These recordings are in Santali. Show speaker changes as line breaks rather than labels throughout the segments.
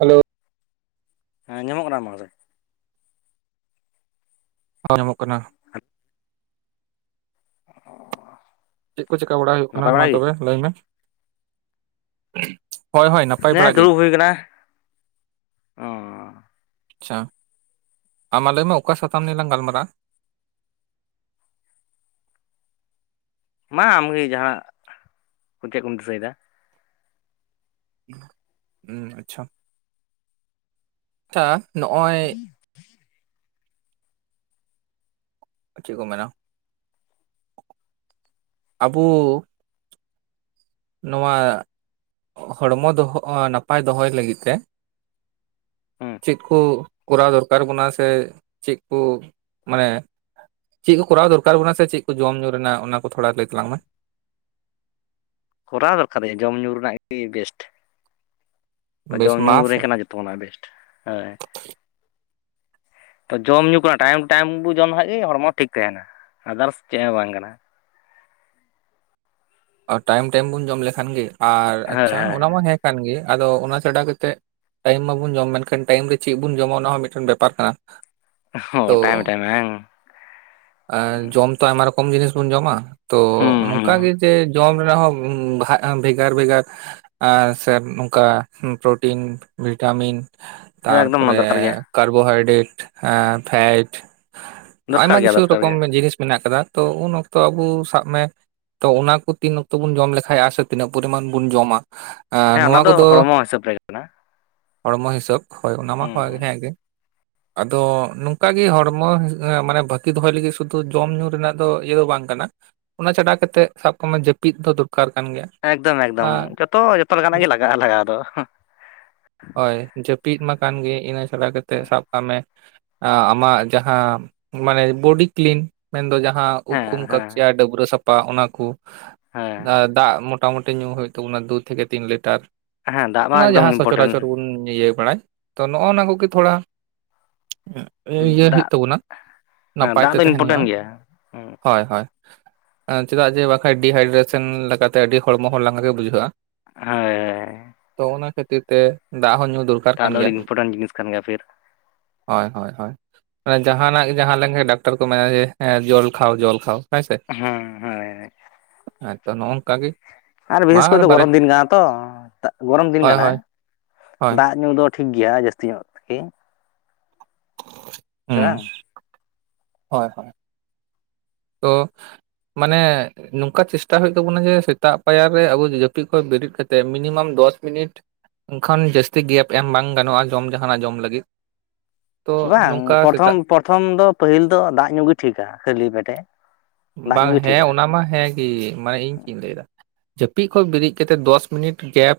ᱦᱮᱞᱳ
ᱦᱮᱸ ᱟᱸᱡᱚᱢᱚᱜ ᱠᱟᱱᱟ [unintelligible]
ᱦᱚᱸ ᱟᱸᱡᱚᱢᱚᱜ ᱠᱟᱱᱟ ᱪᱮᱫ ᱠᱚ ᱪᱤᱠᱟᱹ ᱵᱟᱲᱟ ᱦᱩᱭᱩᱜ ᱠᱟᱱᱟ
ᱱᱟᱯᱟᱭ
ᱢᱟ
ᱵᱟᱲᱟ ᱜᱮ
ᱛᱚᱵᱮ ᱞᱟᱹᱭ ᱢᱮ [unintelligible] ᱦᱳᱭ ᱦᱳᱭ ᱱᱟᱯᱟᱭ ᱵᱟᱲᱟ
ᱦᱮᱸ
ᱜᱮ
ᱫᱩᱲᱩᱵ ᱦᱩᱭ ᱠᱟᱱᱟ
ᱟᱪᱪᱷᱟ ᱟᱢ ᱢᱟ ᱞᱟᱹᱭ ᱢᱮ ᱚᱠᱟ ᱥᱟᱛᱟᱢ ᱱᱤᱭᱮ ᱞᱟᱝ ᱜᱟᱞᱢᱟᱨᱟᱜᱼᱟ
ᱢᱟ ᱟᱢᱜᱮ ᱡᱟᱦᱟᱸᱱᱟᱜ [unintelligible] ᱠᱚ ᱪᱮᱫ ᱠᱚᱢ ᱫᱤᱥᱟᱹᱭᱮᱫᱟ
ᱟᱪᱪᱷᱟ ᱟᱪᱷᱟ ᱱᱚᱜᱼᱚᱭ
[unintelligible]
ᱪᱮᱫ ᱠᱚ ᱢᱮᱱᱟ [unintelligible] ᱟᱵᱚ ᱱᱚᱣᱟ [unintelligible] ᱦᱚᱲᱢᱚ ᱫᱚᱦᱚ ᱱᱟᱯᱟᱭ ᱫᱚᱦᱚᱭ ᱞᱟᱹᱜᱤᱫ ᱛᱮ᱾
ᱦᱩᱸ
ᱪᱮᱫ ᱠᱚ ᱠᱚᱨᱟᱣ ᱫᱚᱨᱠᱟᱨ ᱟᱵᱚᱱᱟ ᱥᱮ ᱪᱮᱫ ᱠᱚ᱾ ᱢᱟᱱᱮ ᱪᱮᱫ ᱠᱚ ᱠᱚᱨᱟᱣ ᱫᱚᱨᱠᱟᱨ ᱟᱵᱚᱱᱟ ᱥᱮ ᱪᱮᱫ ᱠᱚ ᱡᱚᱢ ᱧᱩ ᱨᱮᱱᱟᱜ ᱚᱱᱟ ᱠᱚ ᱛᱷᱚᱲᱟ ᱞᱟᱹᱭ ᱛᱟᱞᱟᱝ ᱢᱮ᱾
ᱠᱚᱨᱟᱣ ᱫᱚᱨᱠᱟᱨ [unintelligible] ᱡᱚᱢᱼᱧᱩ ᱨᱮᱱᱟᱜ ᱜᱮ ᱵᱮᱥᱴ᱾
ᱵᱮᱥ
ᱡᱚᱢ ᱧᱩ
ᱢᱟ
ᱨᱮ
ᱥᱮ
ᱠᱟᱱᱟ ᱡᱚᱛᱚ ᱠᱷᱚᱱᱟᱜ ᱵᱮᱥᱴ ᱦᱮᱸ᱾ ᱛᱚ ᱡᱚᱢ ᱧᱩ ᱠᱚ ᱴᱟᱭᱤᱢ ᱴᱟᱭᱤᱢ ᱵᱚ ᱡᱚᱢ ᱞᱮᱠᱟᱡ ᱜᱮ ᱦᱚᱲᱢᱚ ᱴᱷᱤᱠ ᱛᱟᱦᱮᱱᱟ᱾ ᱟᱫᱟᱨᱥ ᱪᱮᱫ ᱦᱚᱸ ᱵᱟᱝ ᱠᱟᱱᱟ᱾
ᱴᱟᱭᱤᱢ ᱴᱟᱭᱤᱢ ᱵᱚᱱ ᱡᱚᱢ ᱞᱮᱠᱷᱟᱱ ᱜᱮ, ᱟᱨ
ᱦᱳᱭ
ᱟᱪᱪᱷᱟ
ᱦᱳᱭ
ᱚᱱᱟ ᱢᱟ ᱦᱮᱸ ᱠᱟᱱ ᱜᱮ᱾ ᱟᱫᱚ ᱚᱱᱟ ᱪᱷᱟᱰᱟ ᱠᱟᱛᱮᱫ᱾ ᱴᱟᱭᱤᱢ ᱢᱟᱵᱚᱱ ᱡᱚᱢ, ᱢᱮᱱᱠᱷᱟᱱ ᱴᱟᱭᱤᱢ ᱨᱮ ᱪᱤᱫ ᱵᱚᱱ ᱡᱚᱢᱟ ᱚᱱᱟ ᱦᱚᱸ ᱢᱮᱫᱴᱟᱱ ᱵᱮᱯᱟᱨ ᱠᱟᱱᱟ᱾
ᱦᱚᱸ
ᱛᱚ
ᱴᱟᱭᱤᱢ ᱴᱟᱭᱤᱢ ᱵᱟᱝ
[unintelligible] ᱮᱸ ᱡᱚᱢ ᱛᱚ ᱟᱭᱢᱟ ᱨᱚᱠᱚᱢ ᱡᱤᱱᱤᱥ ᱵᱚᱱ ᱡᱚᱢᱟ᱾ ᱛᱚ
ᱦᱩᱸ ᱦᱩᱸ
ᱱᱚᱝᱠᱟ ᱜᱮ᱾ [unintelligible] ᱡᱚᱢ ᱨᱮᱱᱟᱜ ᱦᱚᱸ ᱵᱷᱮᱜᱟᱨ ᱵᱷᱮᱜᱟᱨ᱾ ᱟᱨ ᱥᱮ ᱱᱚᱝᱠᱟ ᱯᱨᱚᱴᱤᱱ, ᱵᱷᱤᱴᱟᱢᱤᱱ
ᱦᱮᱸ ᱮᱠᱫᱚᱢ ᱚᱱᱟ
ᱛᱟᱨᱯᱚᱨᱮ
ᱫᱚᱨᱠᱟᱨ ᱜᱮᱭᱟ
ᱠᱟᱨᱵᱳᱦᱟᱭᱰᱨᱮᱴ, ᱮᱸ ᱯᱷᱮᱴ,
ᱫᱚᱨᱠᱟᱨ
ᱟᱭᱢᱟ
ᱜᱮᱭᱟ
ᱠᱤᱪᱷᱩ
ᱫᱚᱨᱠᱟᱨ
ᱨᱚᱠᱚᱢ
ᱜᱮᱭᱟ
ᱡᱤᱱᱤᱥ ᱢᱮᱱᱟᱜ ᱟᱠᱟᱫᱟ᱾ ᱛᱚ ᱩᱱ ᱚᱠᱛᱚ ᱟᱵᱩ ᱥᱟᱵ ᱢᱮ᱾ ᱛᱚ ᱚᱱᱟ ᱠᱚ ᱛᱤᱱ ᱚᱠᱛᱚ ᱵᱚᱱ ᱡᱚᱢ ᱞᱮᱠᱷᱟᱡ, ᱥᱮ ᱛᱤᱱᱟᱹᱜ ᱯᱚᱨᱤᱢᱟᱱ ᱵᱚᱱ ᱡᱚᱢᱟ᱾ ᱮᱸ
ᱦᱮᱸ ᱚᱱᱟ
ᱱᱚᱣᱟ
ᱫᱚ
ᱠᱚᱫᱚ
ᱦᱚᱲᱢᱚ ᱦᱤᱥᱟᱹᱵᱽ ᱨᱮᱜᱮ ᱠᱟᱱᱟ᱾
ᱦᱚᱲᱢᱚ ᱦᱤᱥᱟᱹᱵᱽ ᱦᱳᱭ ᱚᱱᱟ ᱢᱟ
ᱦᱩᱸ
ᱦᱮᱸ ᱜᱮ᱾ ᱟᱫᱚ ᱱᱚᱝᱠᱟ ᱜᱮ ᱦᱚᱲᱢᱚ, ᱢᱟᱱᱮ ᱵᱷᱟᱹᱜᱤ ᱫᱚᱦᱚᱭ ᱞᱟᱹᱜᱤᱫ ᱥᱩᱫᱷᱩ ᱡᱚᱢ ᱧᱩ ᱨᱮᱱᱟᱜ ᱫᱚ ᱤᱭᱟᱹ ᱫᱚ ᱵᱟᱝ ᱠᱟᱱᱟ᱾ ᱚᱱᱟ ᱪᱷᱟᱰᱟ ᱠᱟᱛᱮᱫ ᱥᱟᱵ ᱠᱟᱜ ᱢᱮ ᱡᱟᱹᱯᱤᱫ ᱫᱚ ᱫᱚᱨᱠᱟᱨ ᱠᱟᱱ ᱜᱮᱭᱟ᱾
ᱮᱠᱫᱚᱢ ᱮᱠᱫᱚᱢ
ᱟᱨ
ᱡᱚᱛᱚ ᱡᱚᱛᱚ ᱞᱮᱠᱟᱱᱟᱜ ᱜᱮ ᱞᱟᱜᱟᱜᱼᱟ, ᱞᱟᱜᱟᱣ ᱫᱚ᱾
ᱦᱳᱭ ᱡᱟᱹᱯᱤᱫ ᱢᱟ ᱠᱟᱱ ᱜᱮ ᱤᱱᱟᱹ ᱪᱷᱟᱲᱟ ᱠᱟᱛᱮ ᱥᱟᱵ ᱠᱟᱜ ᱢᱮ᱾ ᱟᱢᱟᱜ ᱡᱟᱦᱟᱸ ᱢᱟᱱᱮ ᱵᱚᱰᱤ ᱠᱞᱤᱱ ᱢᱮᱱᱫᱚ ᱡᱟᱦᱟᱸ ᱩᱵ
ᱦᱮᱸ
ᱠᱩᱢ
ᱦᱮᱸ
ᱠᱟᱢᱪᱤᱭᱟ ᱰᱟᱹᱵᱨᱟᱹ ᱥᱟᱯᱷᱟ ᱚᱱᱟ ᱠᱩ
ᱦᱮᱸ
᱾ ᱫᱟᱜ ᱢᱚᱴᱼᱼ ᱢᱚᱴᱟᱢᱩᱴᱤ ᱧᱩ ᱦᱩᱭᱩᱜ ᱛᱟᱵᱚᱱᱟ ᱫᱩ ᱛᱷᱤᱠᱮ ᱛᱤᱱ ᱞᱤᱴᱟᱨ
ᱦᱮᱸ ᱫᱟᱜ
᱾ ᱚᱱᱟ
ᱢᱟ ᱮᱠᱫᱚᱢ
ᱡᱟᱦᱟᱸ ᱥᱚᱪᱚᱨᱟᱪᱚᱨ
ᱤᱢᱯᱚᱴᱮᱱᱴ
ᱵᱚᱱ ᱤᱭᱟᱹ ᱵᱟᱲᱟᱭ ᱾ ᱛᱚ, ᱱᱚᱜᱼᱚᱱᱟ ᱠᱚᱜᱮ ᱛᱷᱚᱲᱟ ᱤᱭᱟᱹ
ᱫᱟᱜ
ᱦᱩᱭᱩᱜ ᱛᱟᱵᱚᱱᱟ ᱾
ᱦᱮᱸ
ᱱᱟᱯᱟᱭ
ᱫᱟᱜ
ᱛᱮ
ᱫᱚ
ᱛᱟᱦᱮᱱ
ᱤᱢᱯᱚᱴᱮᱱᱴ
ᱦᱩᱭᱩᱜᱼᱟ
ᱜᱮᱭᱟ
᱾ ᱦᱚᱭ ᱦᱚᱭ ᱪᱮᱫᱟᱜ ᱡᱮ ᱵᱟᱠᱷᱟᱡ ᱰᱤᱦᱟᱭᱰᱨᱮᱥᱚᱱ ᱞᱮᱠᱟᱛᱮ ᱟᱹᱰᱤ ᱦᱚᱲᱢᱚ ᱦᱚᱸ ᱞᱟᱸᱜᱟ ᱜᱮ ᱵᱩᱡᱷᱟᱹᱜᱼᱟ᱾
ᱦᱳᱭ
ᱛᱚ ᱚᱱᱟ ᱠᱷᱟᱹᱛᱤᱨ ᱛᱮ ᱫᱟᱜ ᱦᱚᱸ ᱧᱩ ᱫᱚᱨᱠᱟᱨ
ᱫᱟᱜ
ᱠᱟᱱ
ᱫᱚ ᱟᱹᱰᱤ ᱤᱱᱯᱚᱴᱮᱱᱴ ᱡᱤᱱᱤᱥ ᱠᱟᱱ ᱜᱮᱭᱟ ᱯᱷᱤᱨ
ᱦᱚᱭ, ᱦᱚᱭ, ᱦᱚᱭ ᱾ ᱮ ᱡᱟᱦᱟᱸ ᱱᱟᱜ ᱜᱮ ᱡᱟᱦᱟᱸ ᱞᱮᱠᱟ ᱰᱟᱠᱛᱚᱨ ᱠᱚ ᱢᱮᱱᱟ ᱡᱮ ᱡᱚᱞ ᱠᱷᱟᱣ ᱡᱚᱞ ᱠᱷᱟᱣ ᱦᱮᱸ ᱥᱮ᱾
ᱦᱩᱸ ᱦᱚᱭᱮᱭ
ᱦᱮᱸᱛᱚ ᱱᱚᱜᱼᱚᱭ ᱱᱚᱝᱠᱟ ᱜᱮ ᱾
ᱟᱨ ᱵᱤᱥᱮᱥ ᱠᱚᱨᱮᱛᱚ ᱜᱚᱨᱚᱢ ᱫᱤᱱ ᱠᱟᱱᱟ ᱛᱚ᱾ ᱜᱚᱨᱚᱢ ᱫᱤᱱ
ᱦᱳᱭ
ᱠᱟᱱᱟ,
ᱦᱳᱭ ᱦᱳᱭ
ᱫᱟᱜ ᱧᱩ ᱫᱚᱼᱼ ᱴᱷᱤᱠ ᱜᱮᱭᱟ᱾ ᱡᱟᱹᱥᱛᱤ ᱧᱚᱜ ᱛᱮᱜᱮ᱾
[unintelligible]
ᱥᱮ ᱵᱟᱝ?
ᱦᱚᱭ ᱦᱚᱭ ᱾ ᱛᱚ ᱢᱟᱱᱮ ᱱᱚᱝᱠᱟ ᱪᱮᱥᱴᱟ ᱦᱩᱭᱩᱜ ᱛᱟᱵᱱᱟ ᱡᱮ, ᱥᱮᱛᱟᱜ ᱯᱟᱭᱟᱨ ᱨᱮ ᱟᱵᱚ ᱡᱟᱹᱯᱤᱫ ᱠᱷᱚᱡ ᱵᱮᱨᱤᱫ ᱠᱟᱛᱮ ᱢᱤᱱᱤᱢᱟᱢ ᱫᱚᱥ ᱢᱤᱱᱤᱴᱼᱼ ᱮᱱᱠᱷᱟᱱ ᱡᱟᱹᱥᱛᱤ ᱜᱮᱯ ᱮᱢ ᱵᱟᱝ ᱜᱟᱱᱚᱜᱼᱟ ᱡᱚᱢ ᱡᱟᱦᱟᱱᱟᱜ ᱡᱚᱢ ᱞᱟᱹᱜᱤᱫ᱾ ᱛᱚ
ᱵᱟᱝ
ᱱᱚᱝᱠᱟ
ᱯᱨᱚᱛᱷᱚᱢ,
ᱥᱮᱛᱟᱜ
ᱯᱨᱚᱛᱷᱚᱢ ᱫᱚ ᱯᱟᱹᱦᱤᱞ ᱫᱚ ᱫᱟᱜ ᱧᱩ ᱜᱮ ᱴᱷᱤᱠᱟ ᱠᱷᱟᱹᱞᱤ ᱯᱮᱴᱮ᱾ ᱫᱟᱜ ᱧᱩ
ᱵᱟᱝ
ᱜᱮ
ᱦᱮᱸ
ᱴᱷᱤᱠᱟ
ᱚᱱᱟᱢᱟ ᱦᱮᱸ ᱜᱤ ᱢᱟᱱᱮ ᱤᱧ ᱪᱤᱫ ᱤᱧ ᱞᱟᱹᱭ ᱫᱟ᱾ ᱡᱟᱹᱯᱤᱜ ᱠᱷᱚᱡ ᱵᱮᱨᱤᱫ ᱠᱟᱛᱮ ᱫᱚᱥ ᱢᱤᱱᱤᱴ ᱜᱮᱯ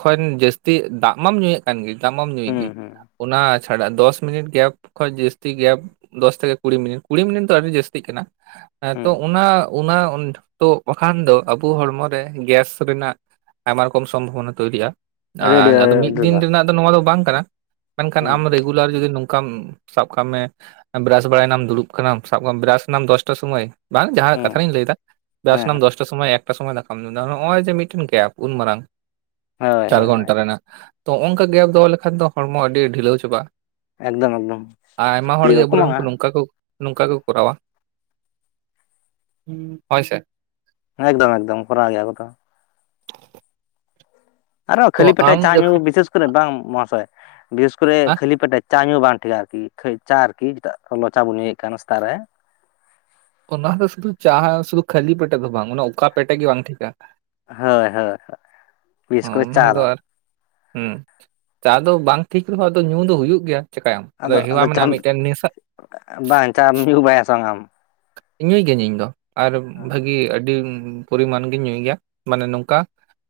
ᱠᱷᱚᱱ ᱡᱟᱹᱥᱛᱤ, ᱫᱟᱜ ᱢᱟᱢ ᱧᱩᱭᱮᱫ ᱠᱟᱱ ᱜᱮ ᱫᱟᱜ ᱢᱟᱢ ᱧᱩᱭᱮᱫ
ᱦᱩᱸ
ᱜᱮ
ᱦᱩᱸ
᱾ ᱚᱱᱟᱼᱼ ᱪᱷᱟᱰᱟ ᱫᱚᱥ ᱢᱤᱱᱤᱴ ᱜᱮᱯ ᱠᱷᱚᱡ ᱡᱟᱹᱥᱛᱤ ᱜᱮᱯ, ᱫᱚᱥ ᱛᱷᱮᱠᱮ ᱠᱩᱲᱤ ᱢᱤᱱᱤᱴ ᱾ ᱠᱩᱲᱤ ᱢᱤᱱᱤᱴ ᱫᱚ ᱟᱹᱰᱤ ᱡᱟᱹᱥᱛᱤᱜ ᱠᱟᱱᱟ᱾ ᱦᱟᱸ
ᱦᱩᱸ
ᱛᱚ, ᱚᱱᱟ ᱚᱱᱟ ᱩᱱᱫᱚ ᱵᱟᱠᱷᱟᱱ ᱫᱚ ᱟᱵᱚ ᱦᱚᱲᱢᱚᱨᱮ ᱜᱮᱥ ᱨᱮᱱᱟᱜᱼᱼ ᱟᱭᱢᱟ ᱨᱚᱠᱚᱢ ᱥᱚᱢᱵᱷᱚᱵᱚᱱᱟ ᱛᱚᱭᱨᱤᱼᱟ
ᱟᱹᱰᱤ ᱟᱹᱰᱤ
ᱟᱨ ᱟᱫᱚ ᱢᱤᱫ
ᱟᱹᱰᱤ
ᱫᱤᱱ
ᱟᱢᱫᱟ
ᱨᱮᱱᱟᱜ ᱱᱚᱣᱟ ᱫᱚ ᱵᱟᱝ ᱠᱟᱱᱟ, ᱢᱮᱱᱠᱷᱟᱱ
ᱦᱩᱸ
ᱟᱢ ᱨᱮᱜᱩᱞᱟᱨ ᱡᱩᱫᱤ ᱱᱚᱝᱠᱟᱢ ᱥᱟᱵ ᱠᱟᱜ ᱢᱮ ᱵᱨᱟᱥ ᱵᱟᱲᱟᱭᱮᱱᱟᱢ ᱫᱩᱲᱩᱵ ᱠᱟᱱᱟᱢ, ᱥᱟᱵ ᱠᱟᱜ ᱢᱮ ᱵᱨᱟᱥᱱᱟᱢ ᱫᱚᱥᱴᱟ ᱥᱚᱢᱚᱭ ᱵᱟᱝ ᱡᱟᱦᱟᱸ ᱨᱮᱭᱟᱜ
ᱦᱩᱸ
ᱠᱟᱛᱷᱟ ᱨᱤᱧ ᱞᱟᱹᱭᱫᱟ
ᱦᱮᱸ
ᱵᱨᱟᱥᱮᱱᱟᱢ ᱫᱚᱥᱴᱟ ᱥᱚᱢᱚᱭ ᱮᱠ ᱮᱠᱴᱟ ᱥᱚᱢᱚᱭ ᱫᱟᱠᱟᱢ ᱡᱚᱢᱫᱟ ᱱᱚᱜᱼᱚᱭ ᱡᱮ ᱢᱤᱫᱴᱮᱱ ᱜᱮᱯ, ᱩᱱ ᱢᱟᱨᱟᱝ
ᱦᱳᱭ
ᱪᱟᱨ
ᱦᱳᱭ
ᱜᱷᱚᱱᱴᱟ ᱨᱮᱱᱟᱜ ᱛᱚ ᱚᱱᱠᱟ ᱜᱮᱯ ᱫᱚᱦᱚ ᱞᱮᱠᱷᱟᱱ ᱫᱚ ᱦᱚᱲᱢᱚ ᱟᱹᱰᱤ ᱰᱷᱤᱞᱟᱹᱣ ᱪᱟᱵᱟᱜᱼᱟ
ᱮᱠᱫᱚᱢ ᱮᱠᱫᱚᱢ
ᱟᱭᱢᱟ
ᱥᱚᱠᱛᱤ
ᱦᱚᱲ ᱜᱮ
ᱦᱚᱸ
ᱟᱵᱚᱨᱮᱱ ᱠᱚ
ᱠᱚᱢᱚᱜᱼᱟ
ᱱᱚᱝᱠᱟ ᱠᱚ ᱱᱚᱝᱠᱟ ᱠᱚ ᱠᱚᱨᱟᱣᱟ ᱦᱚᱭ ᱥᱮ
ᱮᱠᱫᱚᱢ ᱮᱠᱫᱚᱢ ᱠᱚᱨᱟᱣ ᱜᱮᱭᱟ ᱠᱚᱛᱚ ᱟᱨᱦᱚᱸ
ᱛᱚ
ᱠᱷᱟᱹᱞᱤ ᱯᱮᱴᱮ
ᱟᱢ
ᱪᱟ ᱧᱩ
ᱡᱚᱠᱷᱚᱱ
ᱵᱤᱥᱮᱥ ᱠᱚᱨᱮ ᱵᱟᱝ ᱢᱟᱦᱚᱥᱚᱭ ᱵᱤᱥᱮᱥ ᱠᱚᱨᱮ
ᱟᱸ
ᱠᱷᱟᱹᱞᱤ ᱯᱮᱴᱮᱼᱼ ᱪᱟ ᱧᱩ ᱵᱟᱝ ᱴᱷᱤᱠᱟᱹ ᱟᱨ ᱠᱤ, ᱠᱷᱟᱹᱭ ᱪᱟ ᱟᱨ ᱠᱤ, ᱪᱮᱫᱟᱜ ᱞᱚᱞᱚ ᱪᱟ ᱵᱚᱱ ᱧᱩᱭᱮᱫ ᱠᱟᱱ ᱥᱮᱛᱟᱜ ᱨᱮ᱾
ᱚᱱᱟ ᱫᱚ ᱥᱩᱫᱩ ᱪᱟᱦᱟ ᱥᱩᱫᱩ ᱠᱷᱟᱹᱞᱤ ᱯᱮᱴᱮ ᱫᱚ ᱵᱟᱝ ᱚᱱᱟ ᱚᱠᱟ ᱯᱮᱴᱮ ᱜᱮ ᱵᱟᱝ ᱴᱷᱤᱠᱟ
ᱦᱚᱭ, ᱦᱚᱭ, ᱦᱚᱭ
ᱦᱚᱸ ᱚᱱᱟ ᱫᱚ ᱟᱨ ᱪᱟ ᱫᱚ ᱵᱟᱝ ᱴᱷᱤᱠ ᱨᱮᱦᱚᱸ ᱟᱫᱚ ᱧᱩ ᱫᱚ ᱦᱩᱭᱩᱜ ᱜᱮᱭᱟ ᱪᱮᱠᱟᱭᱟᱢ
ᱟᱫᱚ
ᱦᱮᱣᱟ
ᱟᱫᱚ
ᱢᱮᱱᱟᱜᱼᱟ
ᱪᱟᱦᱟᱢ,
ᱢᱤᱫᱴᱮᱱ ᱱᱮᱥᱟ
ᱵᱟᱝ ᱪᱟᱢ ᱧᱩ ᱵᱟᱲᱟᱭᱟ ᱥᱮ ᱵᱟᱝ ᱟᱢ
ᱧᱩᱭ ᱜᱤᱭᱟᱹᱧ ᱤᱧ ᱫᱚ ᱟᱨ ᱵᱷᱟᱜᱤ ᱟᱹᱰᱤ ᱯᱚᱨᱤᱢᱟᱱ ᱜᱤᱧ ᱧᱩᱭ ᱜᱮᱭᱟ ᱢᱟᱱᱮ ᱱᱚᱝᱠᱟ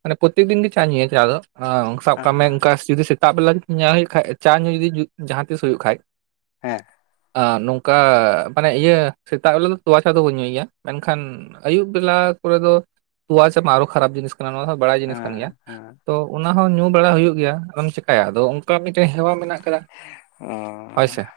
ᱢᱟᱱᱮ ᱯᱨᱚᱛᱮᱠ ᱫᱤᱱ ᱜᱮ ᱪᱟ ᱧᱩᱭᱟ ᱪᱟ ᱫᱚ ᱥᱟᱵ ᱠᱟᱜ ᱢᱮ ᱚᱱᱠᱟ ᱡᱩᱫᱤ ᱥᱮᱛᱟᱜ ᱵᱮᱞᱟ ᱧᱮᱞ ᱦᱩᱭᱩᱜ ᱠᱷᱟᱡ ᱪᱟ ᱧᱩ ᱡᱩᱫᱤ ᱡᱟᱦᱟᱸ ᱛᱤᱥ ᱦᱩᱭᱩᱜ ᱠᱷᱟᱡ
ᱦᱮᱸ
ᱟᱸ ᱱᱚᱝᱠᱟ ᱢᱟᱱᱮ ᱤᱭᱟᱹ ᱥᱮᱛᱟᱜ ᱵᱮᱞᱟ ᱫᱚ ᱛᱚᱣᱟ ᱪᱟ ᱫᱚ ᱵᱟᱹᱧ ᱧᱩᱭᱜᱮᱭᱟ ᱢᱮᱱᱠᱷᱟᱱ ᱟᱹᱭᱩᱵ ᱵᱮᱞᱟ ᱠᱚᱨᱮ ᱫᱚ ᱛᱚᱣᱟ ᱪᱟ ᱢᱟ ᱟᱨᱦᱚᱸ ᱠᱷᱟᱨᱟᱯ ᱡᱤᱱᱤᱥ ᱠᱟᱱᱟ ᱱᱚᱣᱟ ᱵᱟᱲᱟᱭ ᱡᱤᱱᱤᱥ ᱠᱟᱱ ᱜᱮᱭᱟ
ᱦᱮᱸ ᱦᱮᱸ
ᱛᱚ ᱚᱱᱟ ᱦᱚᱸ ᱧᱩ ᱵᱟᱲᱟ ᱦᱩᱭᱩᱜ ᱜᱮᱭᱟ, ᱟᱫᱚᱢ ᱪᱮᱠᱟᱭᱟ ᱟᱫᱚ ᱚᱱᱠᱟ ᱢᱤᱫᱴᱟᱝ ᱦᱮᱣᱟ ᱢᱮᱱᱟᱜ ᱟᱠᱟᱫ-ᱟ
ᱚ
ᱦᱚᱭᱥᱮ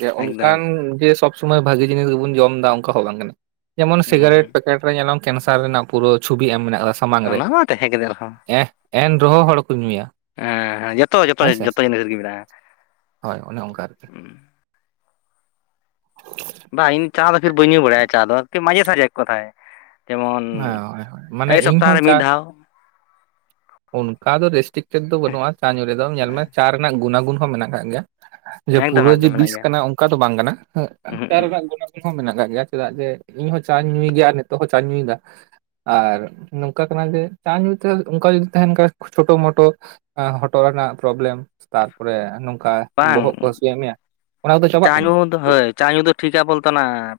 ᱡᱮ
ᱮᱠᱫᱚᱢ
ᱚᱱᱠᱟᱱ ᱡᱮ ᱥᱚᱵ ᱥᱚᱢᱚᱭ ᱵᱷᱟᱜᱤ ᱡᱤᱱᱤᱥ ᱜᱮᱵᱚᱱ ᱡᱚᱢ ᱮᱫᱟ ᱚᱱᱠᱟ ᱦᱚᱸ ᱵᱟᱢ ᱢᱮᱱ ᱫᱟ, ᱡᱮᱢᱚᱱ ᱥᱤᱜᱟᱨᱮᱴ
ᱦᱩᱸ
ᱯᱮᱠᱮᱴ ᱨᱮ ᱧᱮᱞᱟᱢ ᱠᱮᱱᱥᱟᱨ ᱨᱮᱱᱟᱜ ᱯᱩᱨᱟᱹ ᱪᱷᱩᱵᱤ ᱟᱭ ᱢᱮᱱᱮ ᱟᱞᱮ ᱥᱟᱢᱟᱝ ᱨᱮ
ᱚᱱᱟ ᱢᱟ ᱛᱟᱦᱮᱸ ᱠᱟᱛᱮ ᱨᱮᱦᱚᱸ
ᱮ ᱮᱱᱨᱮᱦᱚᱸ ᱦᱚᱲ ᱠᱚ ᱧᱩᱭᱟ
ᱦᱮᱸ ᱡᱚᱛᱚ ᱡᱚᱛᱚ
ᱦᱳᱭ ᱥᱮ
ᱡᱚᱛᱚ ᱡᱤᱱᱤᱥ ᱨᱮᱜᱮ ᱢᱮᱱᱟᱜᱼᱟ
ᱦᱳᱭ ᱚᱱᱮ ᱚᱱᱠᱟ ᱟᱨᱠᱤ [inaudible]
ᱵᱟᱝ ᱤᱧ ᱪᱟ ᱫᱚ ᱯᱷᱤᱨ ᱵᱟᱹᱧ ᱧᱩ ᱵᱟᱲᱟᱭᱟ ᱪᱟ ᱫᱚ ᱢᱟᱡᱷᱮ ᱥᱟᱡᱷᱮ [unintelligible] ᱡᱮᱢᱚᱱ
[unintelligible] ᱦᱳᱭ ᱦᱳᱭ ᱢᱟᱱᱮ
ᱮᱭ
ᱤᱧ
ᱥᱚᱯᱛᱟᱦᱚ
ᱦᱚᱸ
ᱨᱮ
ᱪᱟ
ᱢᱤᱫ ᱫᱷᱟᱣ
ᱚᱱᱠᱟ ᱫᱚ ᱨᱮᱥᱴᱤᱠ [unintelligible] ᱫᱚ ᱵᱟᱹᱱᱩᱜᱼᱟ ᱪᱟ ᱧᱩ ᱨᱮ ᱫᱚ ᱧᱮᱞ ᱢᱮ ᱪᱟ ᱨᱮᱱᱟᱜ ᱜᱩᱱᱟᱜᱩᱱ ᱦᱚᱸ ᱢᱮᱱᱟᱜ ᱟᱠᱟᱫ ᱜᱮᱭᱟ ᱡᱮ
ᱮᱠᱫᱚᱢ
ᱯᱩᱨᱟᱹ ᱡᱮ
ᱮᱠᱫᱚᱢ ᱢᱮᱱᱟᱜ
ᱵᱤᱥ
ᱜᱮᱭᱟ
ᱠᱟᱱᱟ ᱚᱱᱠᱟ ᱫᱚ ᱵᱟᱝ ᱠᱟᱱᱟ
ᱩᱸᱦᱩᱜ
ᱪᱟ
ᱩᱸᱦᱩᱜ
ᱨᱮᱱᱟᱜ ᱜᱩᱱ ᱦᱚᱸ ᱢᱮᱱᱟᱜ ᱟᱠᱟᱫ ᱜᱮᱭᱟ ᱪᱮᱫᱟᱜ ᱡᱮ ᱤᱧ ᱦᱚᱸ ᱪᱟᱧ ᱧᱩᱭ ᱜᱮᱭᱟ ᱟᱨ ᱱᱤᱛᱚᱜ ᱦᱚᱸ ᱪᱟᱧ ᱧᱩᱭᱮᱫᱟ ᱟᱨ ᱱᱚᱝᱠᱟ ᱠᱟᱱᱟ ᱡᱮ ᱪᱟ ᱧᱩ ᱛᱮ ᱦᱚᱸ ᱚᱱᱠᱟ ᱡᱩᱫᱤ ᱛᱟᱦᱮᱱ ᱠᱷᱟᱡ ᱪᱷᱳᱴᱳ ᱢᱳᱴᱳ ᱸ ᱦᱚᱴᱚᱜ ᱨᱮᱱᱟᱜ ᱯᱨᱚᱵᱽᱞᱮᱢ ᱛᱟᱨᱯᱚᱨᱮ ᱱᱚᱝᱠᱟ
ᱵᱟᱝ
ᱵᱚᱦᱚᱜ ᱠᱚ ᱦᱟᱹᱥᱩᱭᱮᱫ ᱢᱮᱭᱟ ᱚᱱᱟ ᱠᱚᱫᱚ ᱪᱟᱵᱟᱜ
ᱪᱟ
ᱛᱟᱢᱟ
ᱧᱩ
ᱩᱥᱠᱩᱨ
ᱦᱳᱭ ᱪᱟ ᱧᱩ ᱫᱚ ᱴᱷᱤᱠᱟ ᱵᱚᱞᱛᱱᱟ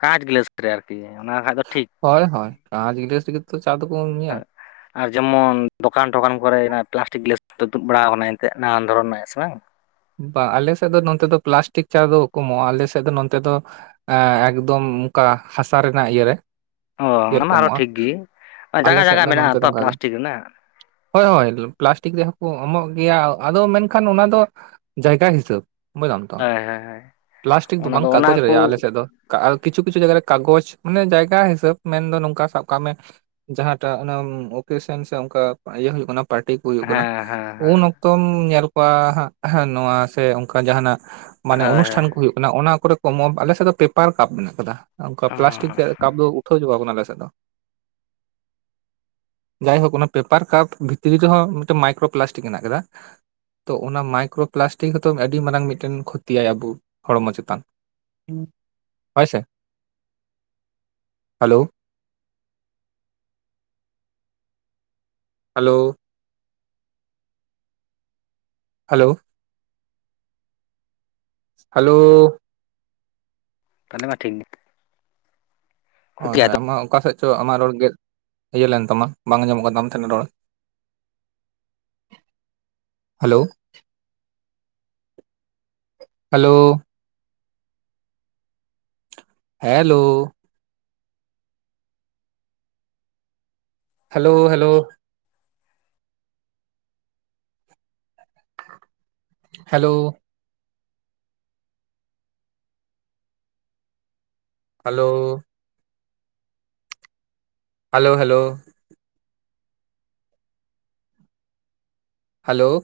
ᱠᱟᱸᱪ ᱜᱞᱟᱹᱥ ᱨᱮ ᱟᱨᱠᱤ ᱚᱱᱟ ᱠᱷᱟᱡ ᱫᱚ ᱴᱷᱤᱠ
ᱦᱚᱭ ᱦᱚᱭ ᱠᱟᱹᱪ ᱜᱮᱞᱟᱥ ᱛᱮᱜᱮ ᱛᱚ ᱪᱟ ᱫᱚᱵᱚᱱ ᱧᱩᱭᱟ
ᱦᱮᱸ ᱟᱨ ᱡᱮᱢᱚᱱ ᱫᱚᱠᱟᱱ ᱴᱚᱠᱟᱱ ᱠᱚᱨᱮ ᱯᱞᱟᱥᱴᱤᱠ ᱜᱤᱞᱟᱥ ᱛᱩᱫ ᱵᱟᱲᱟᱣ ᱦᱟᱵᱚᱱᱟ ᱮᱱᱛᱮᱜ ᱱᱟᱱᱟᱱ ᱫᱷᱚᱨᱚᱱ ᱨᱮᱱᱟᱜ ᱥᱮ ᱵᱟᱝ
ᱵᱟᱝ ᱟᱞᱮ ᱥᱮᱫ ᱫᱚ ᱱᱚᱛᱮ ᱫᱚ ᱯᱞᱟᱥᱴᱤᱠ ᱪᱟ ᱫᱚ ᱵᱟ ᱠᱚ ᱮᱢᱚᱜᱼᱟ ᱟᱞᱮᱥᱮᱫ ᱫᱚ ᱱᱚᱛᱮ ᱫᱚ ᱟᱸ ᱮᱠᱫᱚᱢ ᱚᱱᱠᱟ ᱦᱟᱥᱟ ᱨᱮᱱᱟᱜ ᱤᱭᱟᱹᱨᱮ
ᱚ ᱚᱱᱟ ᱢᱟ ᱟᱨᱚ ᱴᱷᱤᱠ
[unintelligible]
ᱜᱮ
ᱟᱞᱮ
ᱡᱟᱜᱟ
ᱥᱮᱫ
ᱡᱟᱜᱟ
ᱫᱚ ᱱᱚᱱᱛᱮ
ᱢᱮᱱᱟᱜᱼᱟ
ᱫᱚ
ᱛᱚ
ᱚᱱᱠᱟᱜ ᱜᱮ
ᱯᱞᱟᱥᱴᱤᱠ ᱨᱮᱱᱟᱜ
ᱦᱳᱭ ᱦᱳᱭ ᱯᱞᱟᱥᱴᱤᱠ ᱨᱮᱦᱚᱸ ᱠᱚ ᱮᱢᱚᱜ ᱜᱮᱭᱟ ᱟᱫᱚ ᱢᱮᱱᱠᱷᱟᱱ ᱚᱱᱟ ᱫᱚ ᱡᱟᱭᱜᱟ ᱦᱤᱥᱟᱹᱵ ᱵᱩᱡᱽ ᱫᱟᱢ ᱛᱚ
ᱦᱳᱭ ᱦᱳᱭ ᱦᱳᱭ
ᱯᱞᱟᱥᱴᱤᱠ ᱫᱚ
ᱚᱱᱟ
ᱵᱟᱝ
ᱚᱱᱟ
ᱠᱟᱜᱚᱡᱽ
ᱠᱚ
ᱨᱮᱭᱟᱜ ᱟᱞᱮᱥᱮᱫ ᱫᱚ [unintelligible] ᱠᱤᱪᱷᱩ ᱠᱤᱪᱷᱩ ᱡᱟᱭᱜᱟ ᱨᱮ ᱠᱟᱜᱚᱡᱽ ᱢᱟᱱᱮ ᱡᱟᱭᱜᱟ ᱦᱤᱥᱟᱹᱵ ᱢᱮᱱᱫᱚ ᱱᱚᱝᱠᱟ ᱥᱟᱵ ᱠᱟᱜ ᱢᱮ ᱡᱟᱦᱟᱸᱴᱟᱜ ᱚᱱᱟᱢ ᱚᱠᱮᱥᱮᱱ ᱥᱮ ᱚᱱᱠᱟ ᱤᱭᱟᱹ ᱦᱩᱭᱩᱜ ᱠᱟᱱᱟ ᱯᱟᱨᱴᱤ ᱠᱚ ᱦᱩᱭᱩᱜ ᱠᱟᱱᱟ
ᱦᱮᱸ ᱦᱮᱸ ᱦᱮᱸ
ᱩᱱ ᱚᱠ ᱛᱚᱢ ᱧᱮᱞ ᱠᱚᱣᱟ ᱦ ᱳᱦᱮᱸ ᱱᱚᱣᱟ ᱥᱮ ᱚᱱᱠᱟ ᱡᱟᱦᱱᱟᱜ ᱢᱟᱱᱮ
ᱦᱳᱭ
ᱚᱱᱩᱥᱴᱷᱟᱱ
ᱦᱳᱭ
ᱠᱚ ᱦᱩᱭᱩᱜ ᱚᱱᱟ ᱠᱚᱨᱮ ᱠᱚ ᱮᱢᱚᱜ ᱟᱞᱮᱥᱮᱫ ᱫᱚ ᱯᱮᱯᱟᱨ ᱠᱟᱯ ᱢᱮᱱᱟᱜ ᱟᱠᱟᱫᱟ ᱚᱱᱠᱟ
ᱚ
ᱯᱞᱟᱥᱴᱤᱠ ᱨᱮᱭᱟᱜ ᱠᱟᱯ ᱫᱚ ᱩᱴᱷᱟᱹᱣᱩᱜ ᱟᱞᱮ ᱥᱮᱫ ᱫᱚ ᱡᱟᱭᱦᱳᱠ ᱚᱱᱟ ᱯᱮᱯᱟᱨ ᱠᱟᱯ ᱵᱷᱤᱛᱨᱤ ᱨᱮᱦᱚᱸ ᱢᱤᱫᱴᱮᱱ ᱢᱟᱭᱠᱨᱳ ᱯᱞᱟᱥᱴᱤᱠ ᱦᱮᱱᱟᱜ ᱟᱠᱟᱫᱟ ᱛᱚ ᱚᱱᱟ ᱢᱟᱭᱠᱨᱳ ᱯᱞᱟᱥᱴᱤᱠ ᱦᱚᱛᱚ ᱟᱹᱰᱤ ᱢᱟᱨᱟᱝ ᱢᱤᱫᱴᱮᱱ ᱠᱷᱚᱛᱤᱭᱟᱭ ᱟᱵᱚ ᱦᱚᱲᱢᱚ ᱪᱮᱛᱟᱱ ᱦᱳᱭᱥᱮ ᱦᱟᱞᱳ ᱦᱟᱞᱳ ᱦᱟᱞᱳ ᱦᱟᱞᱳᱳᱳ
ᱛᱟᱦᱮᱞᱮ ᱢᱟ ᱴᱷᱤᱠ ᱜᱮ
ᱦᱳᱭ
ᱠᱷᱩᱛᱤᱭᱟ
ᱦᱳᱭ ᱟᱢᱟᱜ ᱚᱠᱟ ᱥᱮᱫ ᱪᱚ ᱟᱢᱟᱜ ᱨᱚᱲ ᱜᱮᱫ ᱤᱭᱟᱹ ᱞᱮᱱ ᱛᱟᱢᱟ ᱵᱟᱝ ᱟᱡᱚᱢᱚᱜ ᱠᱟᱱ ᱛᱟᱢ ᱛᱟᱦᱮᱱᱟ ᱨᱚᱲ᱾ Hello hello hello hello hello hello hello hello hello hello